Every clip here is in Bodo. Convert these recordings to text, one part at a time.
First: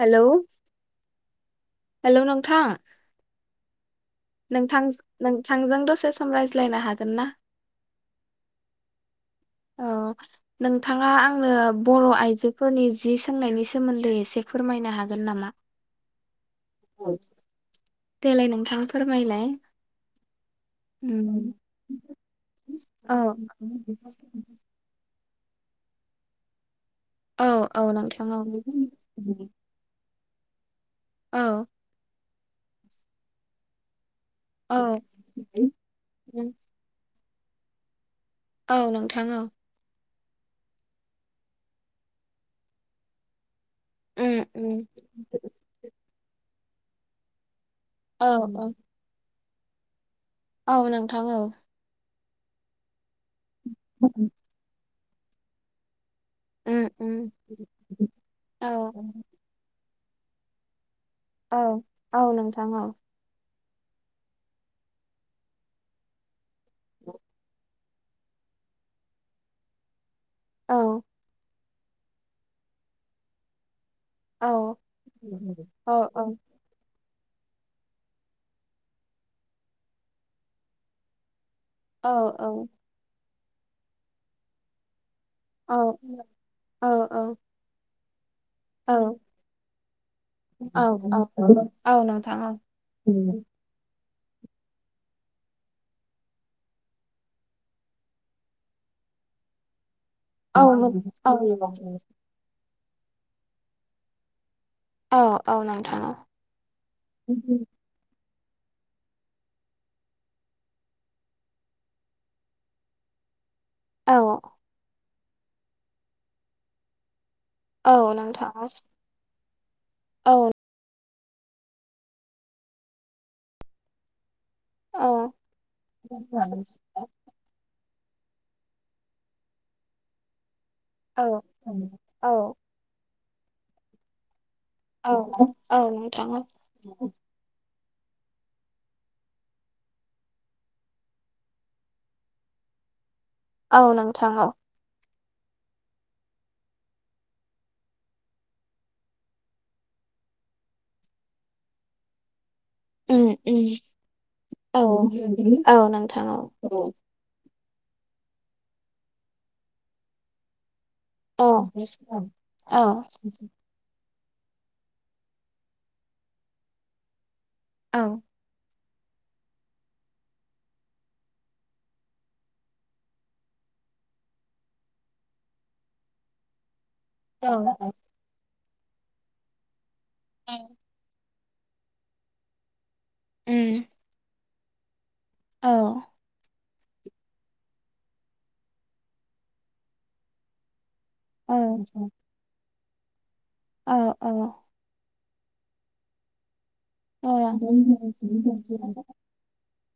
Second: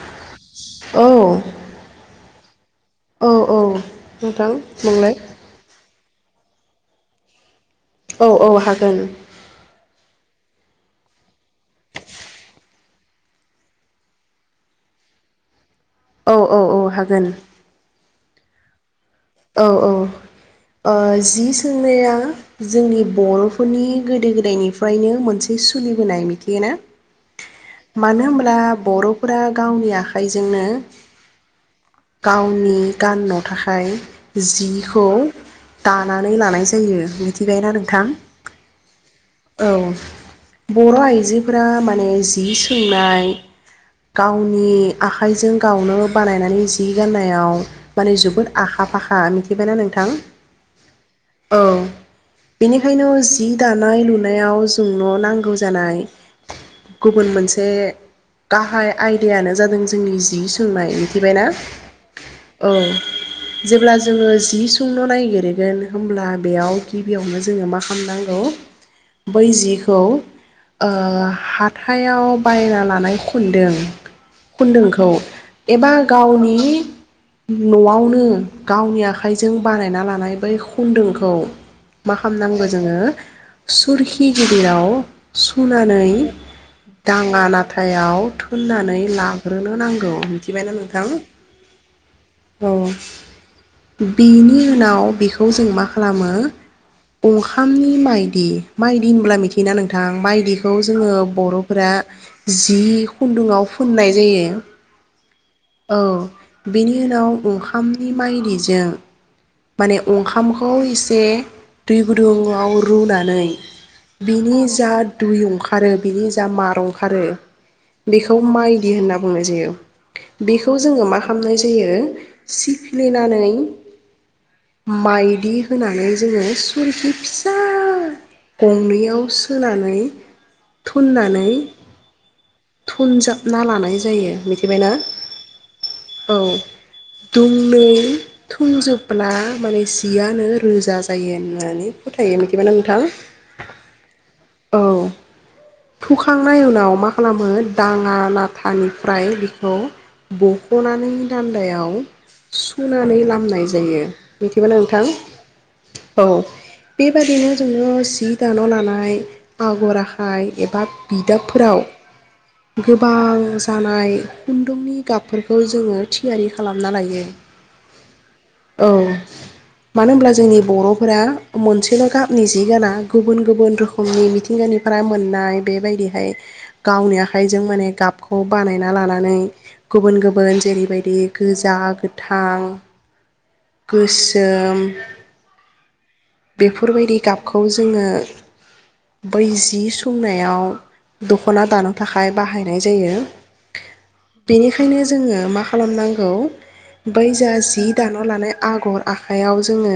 हेलौ औ हेलौ नों थां। औ औ। नोंथां नोंथांजों दसे सम रायज्लायनो हागोन ना? औ औ हागोन। औ नोंथाङा आंनो बर' आइजोफोरनि जि सोंनायनि सोमोन्दै एसे फोरमायनो हागोन नामा? औ औ औ हागोन। देलाय नोंथां फोरमायलाय औ औ ओ जि उम सोंनाया जोंनि औ बर'फोरनि गोदो गोदायनिफ्रायनो मोनसे सोलिबोनाय मिथियो ना औ औ नोंथां मानो औ होनब्ला बर'फोरा गावनि आखा खायजोंनो औ गावनि गाननो थाखाय औ जिखौ दानानै लानाय जायो मि थिबायना नोंथां औ नोंथां औ बर' आइजोफोरा माने जि सोंनाय उम गावनि उम आखाइजों गावनो बानायनानै जि गान्नायाव माने जोबोद आखा फाखा मिथिबायना नोंथां औ नोंथां औ बेनिखायनो जि दानाय उम लुनायाव जोंन' नांगौ जानाय गुबुन उम मोनसे औ गाहाय आयदायानो जादों जोंनि जि सोंनाय मि थिबाय ना औ औ नोंथां औ जेब्ला जोङो जि सोंन' नागिरगोन होमब्ला बेयाव गिबियावनो जोङो मा खा लाम नांगौ बै जिखौ औ ओ हाथ थायाव बायना लानाय खुनदों औ खुनदोंखौ औ एबा औ गावनि न'वावनो गावनि आखाइजों बानायना लानाय बै खुन्दोंखौ औ मा खामनांगौ जोङो सुरखि गिदिराव औ सुनानै औ दाङा नाथायाव होननानै लाग्रोनो नांगौ मिथिबायना नोंथां औ औ बेनि उनाव बेखौ जों मा खालामो अंखामनि माइदि माइदि होनब्ला मिथियोना नों थां औ बायदिखौ जोङो औ बर'फोरा नोंथां जि जि खुन्दुङाव फोननाय जायो। औ औ बेनि उनाव अंखामनि माइदिजों माने अंखामखौ एसे दै गुदुङाव रुनानै औ बिनि जाद दुइ अंखारो बिनि जा मार अंखारो। औ बेखौ नोंथां माइदि होनना बुंनाय जायो। [inaudible] बेखौ जोङो माख [unintelligible] जायो सिफ्लिनानै माइदि होनानै जोङो सुरखि फिसा गंनैयाव सोनानै थुननानै थुनजा ना लानाय जायो। मिथिबायना औ औ नोंथाङा थुनजोब ब्ला माने जियानो रोजा जायो होननानै फोथायो मिथिबायना नोंथां। औ नोंथां औ। थुखांनायनि उनाव मा खालामो दाङा नाथानिफ्राय बेखौ बख'नानै दान्दायाव सुुनानै उम उम लामनाय जायो। मिथिबाय औ नोंथां औ बेबादिनो जोङो जि दान' लानाय आगर आखाय एबा औ बिदाबफोराव गोबां जानाय खुन्दुंनि गाबफोरखौ जोङो थियारि खालामना लायो। औ मानो होनब्ला जोंनि बर'फोरा मोनसेल' गाबनि जि गाना गुबुन गुबुन रोखोमनि मिथिंगानिफोरा मोननाय बेबायदिहाय गावनि आखाइजों उम माने गाबखौ बानायना लानानै गुबुन गुबुन जेरैबायदि गोजा गोथां गोस सोम औ। बेफोरबायदि गाबखौ जोङो बै जि सोंनायाव औ दख'ना दानो थाखाय बाहाय नाय जायो। औ औ। बेनिखायनो जोङो मा खालामनांगौ बै औ जा जि दान' लानाय आगर आखाइयाव जोङो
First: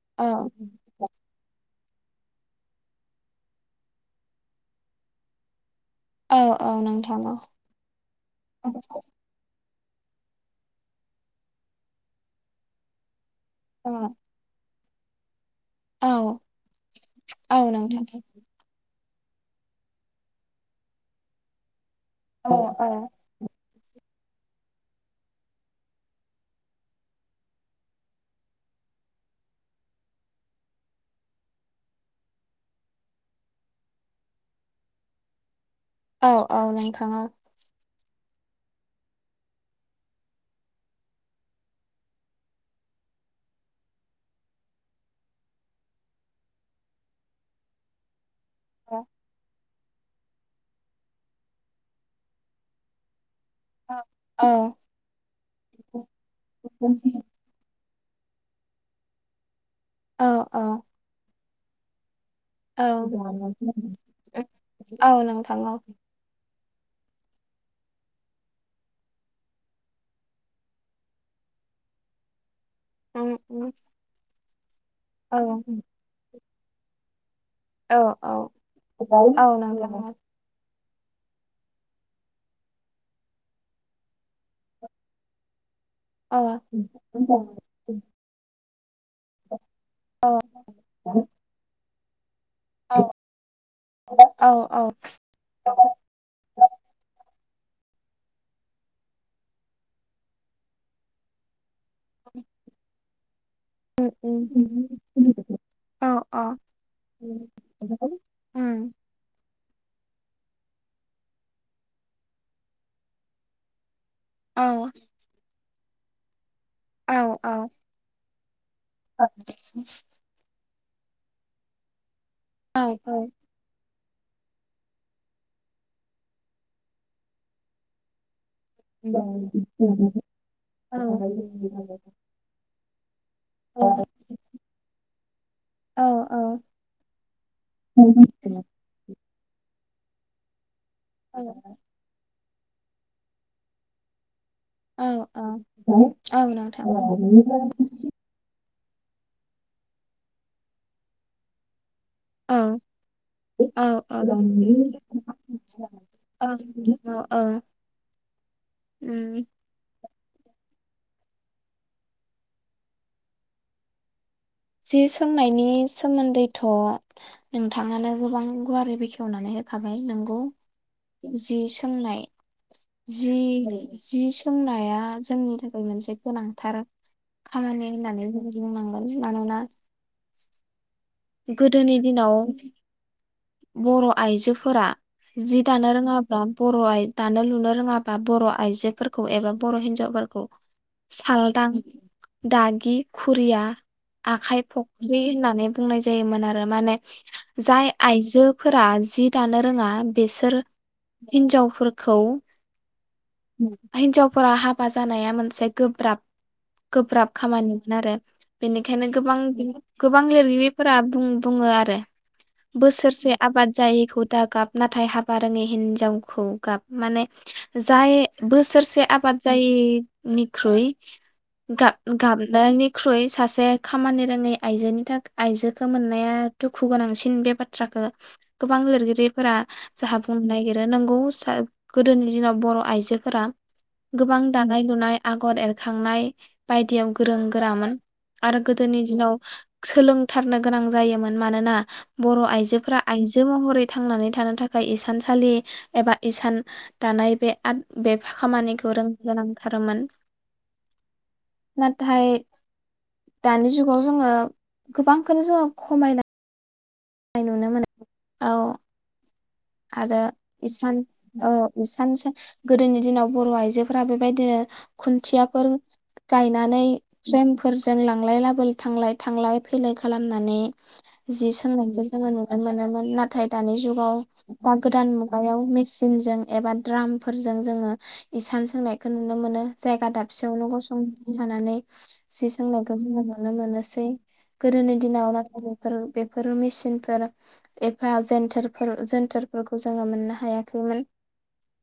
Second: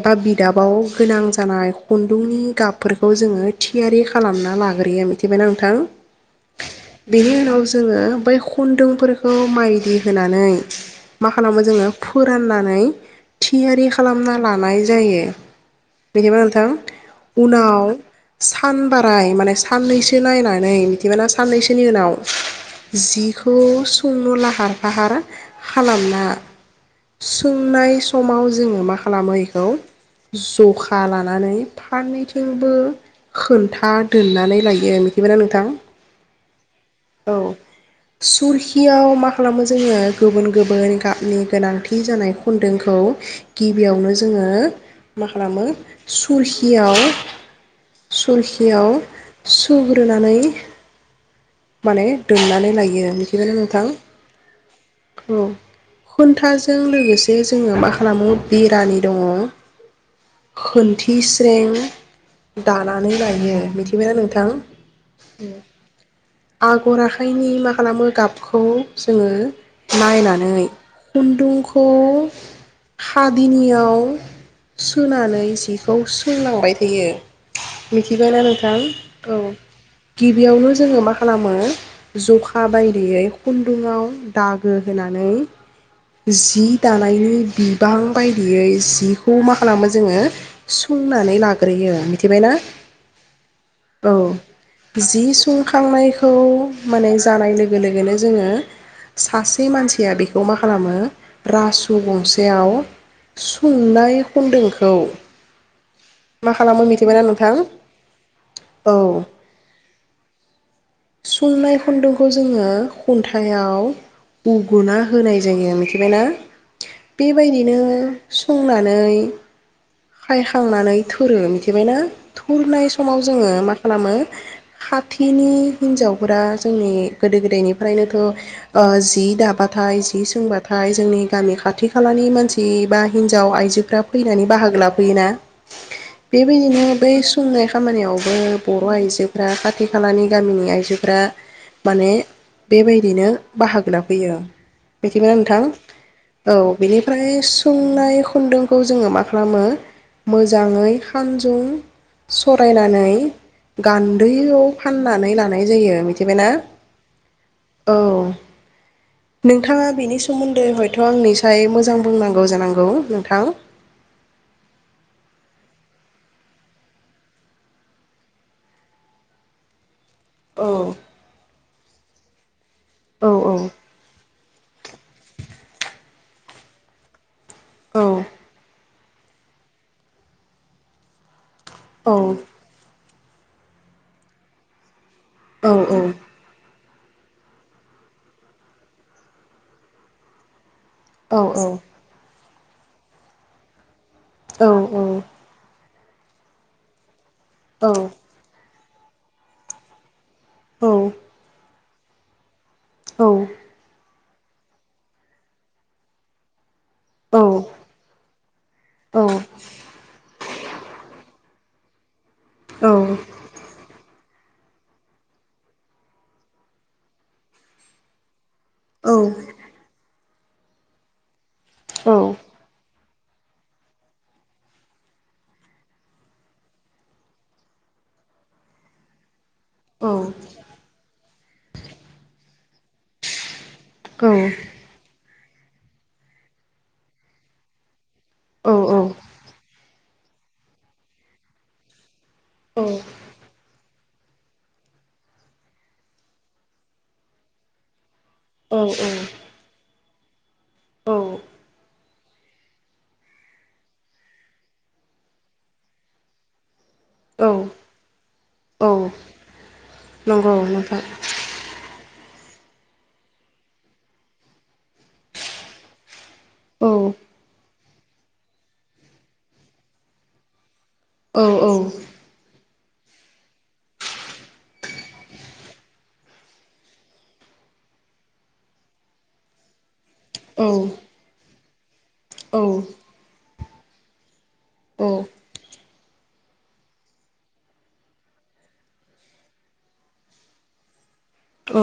एबा बि गाबाव गोनां जानाय खुन्दुंनि गाबफोरखौ जोङो थियारि खालामना लाग्रोयो मिथिबायना नोंथां। औ औ नोंथां बेनि औ उनाव जोङो बै खुन्दुंफोरखौ माइ होनानै मा खालामो जोङो फोराननानै थियारि औ खालामना लानाय जायो औ बिदिबा नोंथां उनाव नोंथां सानबा [unintelligible] माने साननैसो नायनानै मिथिबायना साननैसोनि उनाव औ जिखौ सोंनो लाहार फाहार खालामना सोंनाय समाव जोङो मा खालामो इखौ जखा लानानै फाननैथिबो खोन्था दोननानै लायो मिथिबायाना नोंथां। औ-औ नोंथाङा सोरखियाव मा खालामनाय जोङो गुबुन-गुबुन गाबनि गोनांथि जानाय खुन्दोंखौ गिबियावनो जोङो मा खालामो सुरखियाव सुरखियाव सुग्रोनानै माने दोननानै लायो। [unintelligible] नोंथां खुन्थाजों लोगोसे जोङो मा खालामो बिरानि दङ। खनथिस [unintelligible] दानानै लायो मिथिबायना नोंथां। औ आगर आखाइनि मा खालामो गाबखौ जोङो नायनानै खुन्दुंखौ उम उम हादिनियाव औ सुनानै जिखौ सोलाव बाय थायो। औ औ मिथिबायना नोंथां औ नोंथां औ गिबियावनो जोङो मा खालामो जखा बायदियै खुन्दुङाव दागो होनानै औ जि दानायनि औ बिबां बायदियै सि खौ मा खालामो जोङो सुंनानै लाग्रोयो मिथिबायना? औ औ जि सुंखांनायखौ माने जानाय लोगो लोगो लोगोनो जोङो सासे मानसिया बेखौ मा खालामो रासु गंसेयाव उम सुंनाय उम खुन्दुंखौ औ उम मा खालामो मिथिबायना नोंथां? औ। सुंनाय खुन्दुंखौ जोङो खुन्थायाव [unintelligible] होनाय जायो थिबायना? औ औ बेबायदिनो सुंनानै [inaudible] हाया हांनानै थोरो मिथिबाय ना? औ थोरनाय औ समाव जोङो मा खालामो खाथिनि हिनजावफोरा जोंनि गोदो गोदायनिफ्रायनोथ' ओ जि दाबाथाय जि सोंबाथाय जोंनि गामि खाथि खालानि मानसि हिनजाव औ आइजोफ्रा फैनानै बाहागो लाफै बे ना औ बेबायदिनो बे सुंनाय खामानियावबो बर' आइजोफ्रा खाथि खालानि गामिनि आइजो फोरा माने बेबायदिनो बाहागो लाफैयो। औ बिदिनो नोंथां औ बिनिफ्राय सुंनाय खुन्दुं खौ जोङो मा खालामो मोजाङै खानजुं औ सरायनानै औ औ गान्दैयाव फाननानै लानाय जायो मिथिबायना? औ औ औ उम नोंथाङा बेनि सो सोमोन्दै हयथ आंनिसाय मोजां बुंनांगौ जानांगौ नोंथां। जि सोंनायनि सोमोन्दैथ नोंथाङानो गोबां गुवारै बेखेवनानै होखाबाय नोंगौ। औ जि सोंनाय। जि औ औ जि सोंनाय जोंनि थाखाय मोनसे गोनांथार खामानि औ होननानै जों बुंनां मानोना गोदोनि औ दिनाव बर' आइजोफोरा जि औ दानो रोङाब्ला बर' आइजो दानो लुनो रोङाबा बर' आइजोफोरखौ एबा बर' हिनजावफोरखौ औ सालदां दागि खुरिया आखाइ औ फख्रि होननानै बुंनाय जायोमोन आरो माने जाय औ आइजो फोरा जि दानो रोङा बेसोर औ हिनजावफोर खौ हिनजाव फोरा हाबा जानाया मोनसे गोब्राब गोब्राब खामानिमोन आरो बेनिखायनो गोबां गोबां लिरगिरिफोरा बुं बुङो आरो। औ। जे आबाद जायैखौ दा गाब नाथाय हाबा रोङै हिनजावखौ गाब माने जाय बोसोरसे औ आबाद जायै निख्रुय गाब गाबनायनि ख्रुइ सासे खामानि रोङै आइजोनि थाखाय आइजोखौ मोननाया दुखु गोनांसिन बे बाथ्राखो गोबां लिरगिरि फोरा जाहा बुंनो नागिरो नोंगौ गोदोनि दिनाव बर' आइजोफोरा गोबां दानाय लुनाय आगर एरखांनाय बायदियाव गोरों गोरामोन। आरो गोदोनि दिनाव सोलों थारनो गोनां जायोमोन मानोना बर'। औ जोफोरा आइजो महरै। थांनानै थानो थाखाय इसानसालि एबा इसान दानाय बे आद बे। औ खामानिखौ औ रोंनो गोनांथारमोन। औ मा थाय दानि जुगाव जोङो गोबांखौनो जोङो खमायनाय। औ नुनो मोनो औ। आरो नंगौ इसान नोंथां औ इसानसो। गोदोनि दिनाव बर' आइजोफोरा बेबायदिनो खुन्थियाफोर गायनानै औ फ्रेम। फोरजों लांलाय लाबोल थांलाय-थांलाय फैलाय खालामनानै। औ जि औ सोंनायखौ जोङो नुनो मोनामोन। नाथाय दानि जुगाव। दा गोदान मुगायाव मेसिनजों एबा द्रामफोरजों जोङो इसान सोंनायखौ नुनो मोनो जायगा दाब औ फिसौनो गसं फानानै। सि औ सोंनायखौ जोङो नुनो मोनो। सै। गोदोनि औ दिनाव नाथाय। फोर बेफोर मेसिनफोर एबा जेनथोरफोर जेनथोर। फोरखौ जोङो मोननो हायाखैमोन। औ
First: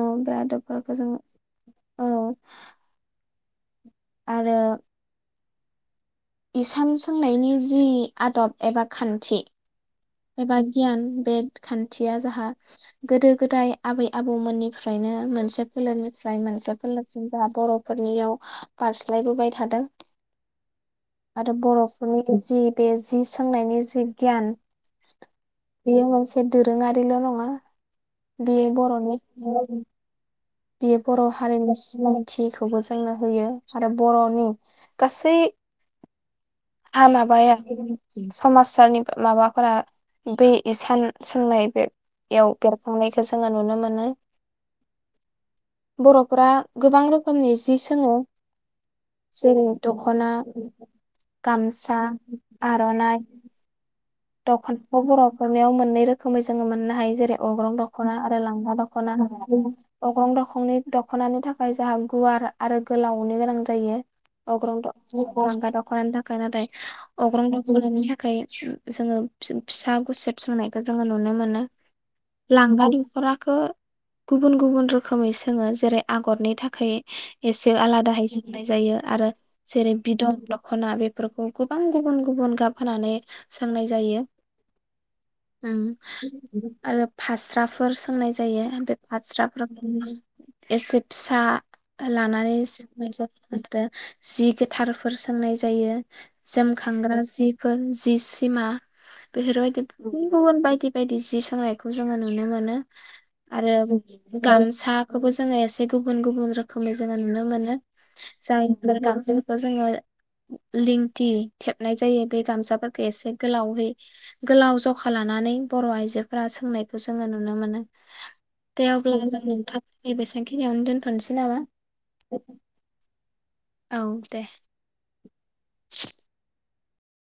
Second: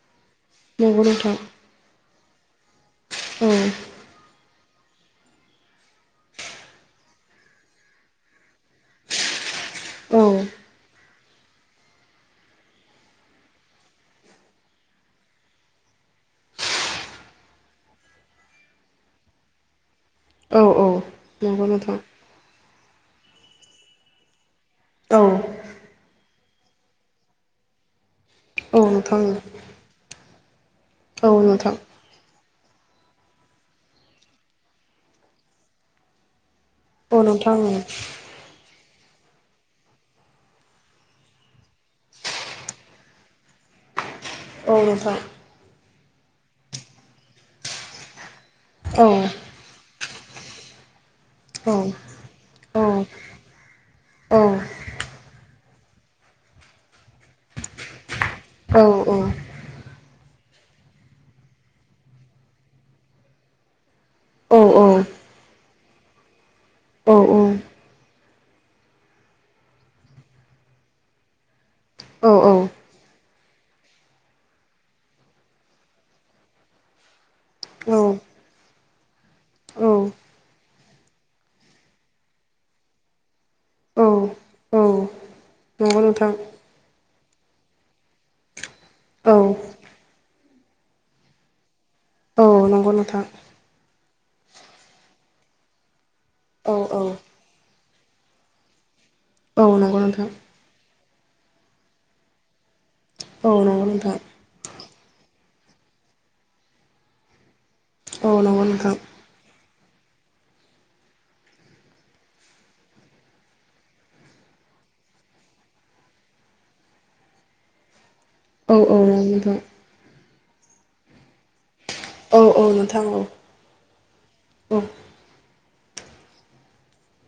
उम बे आदबफोरखौ नंगौ जोङो नोंथां औ औ आरो इसान सोंनायनि जि आदब एबा खान्थि औ एबा गियान बे खान्थिया जाहा गोदो गोदाय आबै आबौमोननिफ्रायनो मोनसे फोलेरनिफ्राय मोनसे फोलेरसिम जोंहा बर'फोरनियाव बारस्लायबोबाय थादों औ आरो नंगौ नोंथां बर'फोरनि जि बे जि सोंनायनि जि गियान औ बेयो मोनसे दोरोङारिल' नङा बेयो औ बर'नि नोंथां [unintelligible] बेयो बर' औ हारिनि नोंथां सिनायथिखौबो जो जोंनो होयो आरो बर'नि गासै। आ औ नोंथां औ माबाया नोंथां सम आसारनि। माबाफोरा बै इसान सोंनाय बे [unintelligible] [unintelligible] जोंङो नुनो मोनो। औ नोंथां। बर'फोरा गोबां रोखोमनि जि सोङो। जेरै दख खना। गामसा औ आरनाइ। औ औ दखना फोराव। हनायाव मोननै रोखोमै जोंङो मोननो हायो जेरै अग्रं दखना लांगा औ औ दखना अग्रं दखनि दखनानि थाखाय जाहा गुवार आरो गोलावनि गोनां जायो औ अग्रं द औ लांगा दखनानि थाखाय नाथाय। अग्रं‌ दखनानि था खै। जोंङो फि-फिसा गुसेब सोंनायख जोंङो नुनो मोनो। लांगा दखरा खो गुबुन गुबुन रोखोमै सोङो जेरै आगरनि थाखाय एसे आलादाहाय सोंनाय जायो आरो जेरै बिदन दखना बेफोरखौ गोबां गुबुन गुबुन गाब होनानै। सोंनाय जायो नंगौ नोंथां उम आरो फास्राफोर सोंनाय जायो बे औ फास्रा [unintelligible] एसे फिसा। लानानै औ नंगौ नोंथां [unintelligible] जि गोथारफोर। सोंनाय जायो। औ औ जोमखांग्रा जिफोर। दिस [unintelligible] औ बेफोरबायदि नंगौ नोंथां गुबुन गुबुन बायदि बायदि जि सोंनायखौ जोङो नुनो मोनो। औ आरो नंगौ नोंथां गामसा खौबो जोङो एसे गुबुन गुबुन रोखोमै जोङो नुनो मोनो। औ नंगौ नोंथां [unintelligible] दा जोङो लिंथि थेबनाय जायो बे गामसाफोरखौ एसे गोलावै गोलाव जखा लानानै बर' आइजोफोरा सोंनायखौ जोङो नुनो मोनो। औ दे औ अब्ला नंगौ जों नोंथां नोंथांनि बेसांखिनियावनो दोनथ' थ'नोसै नामा? औ औ नोंथां औ, औ दे औ।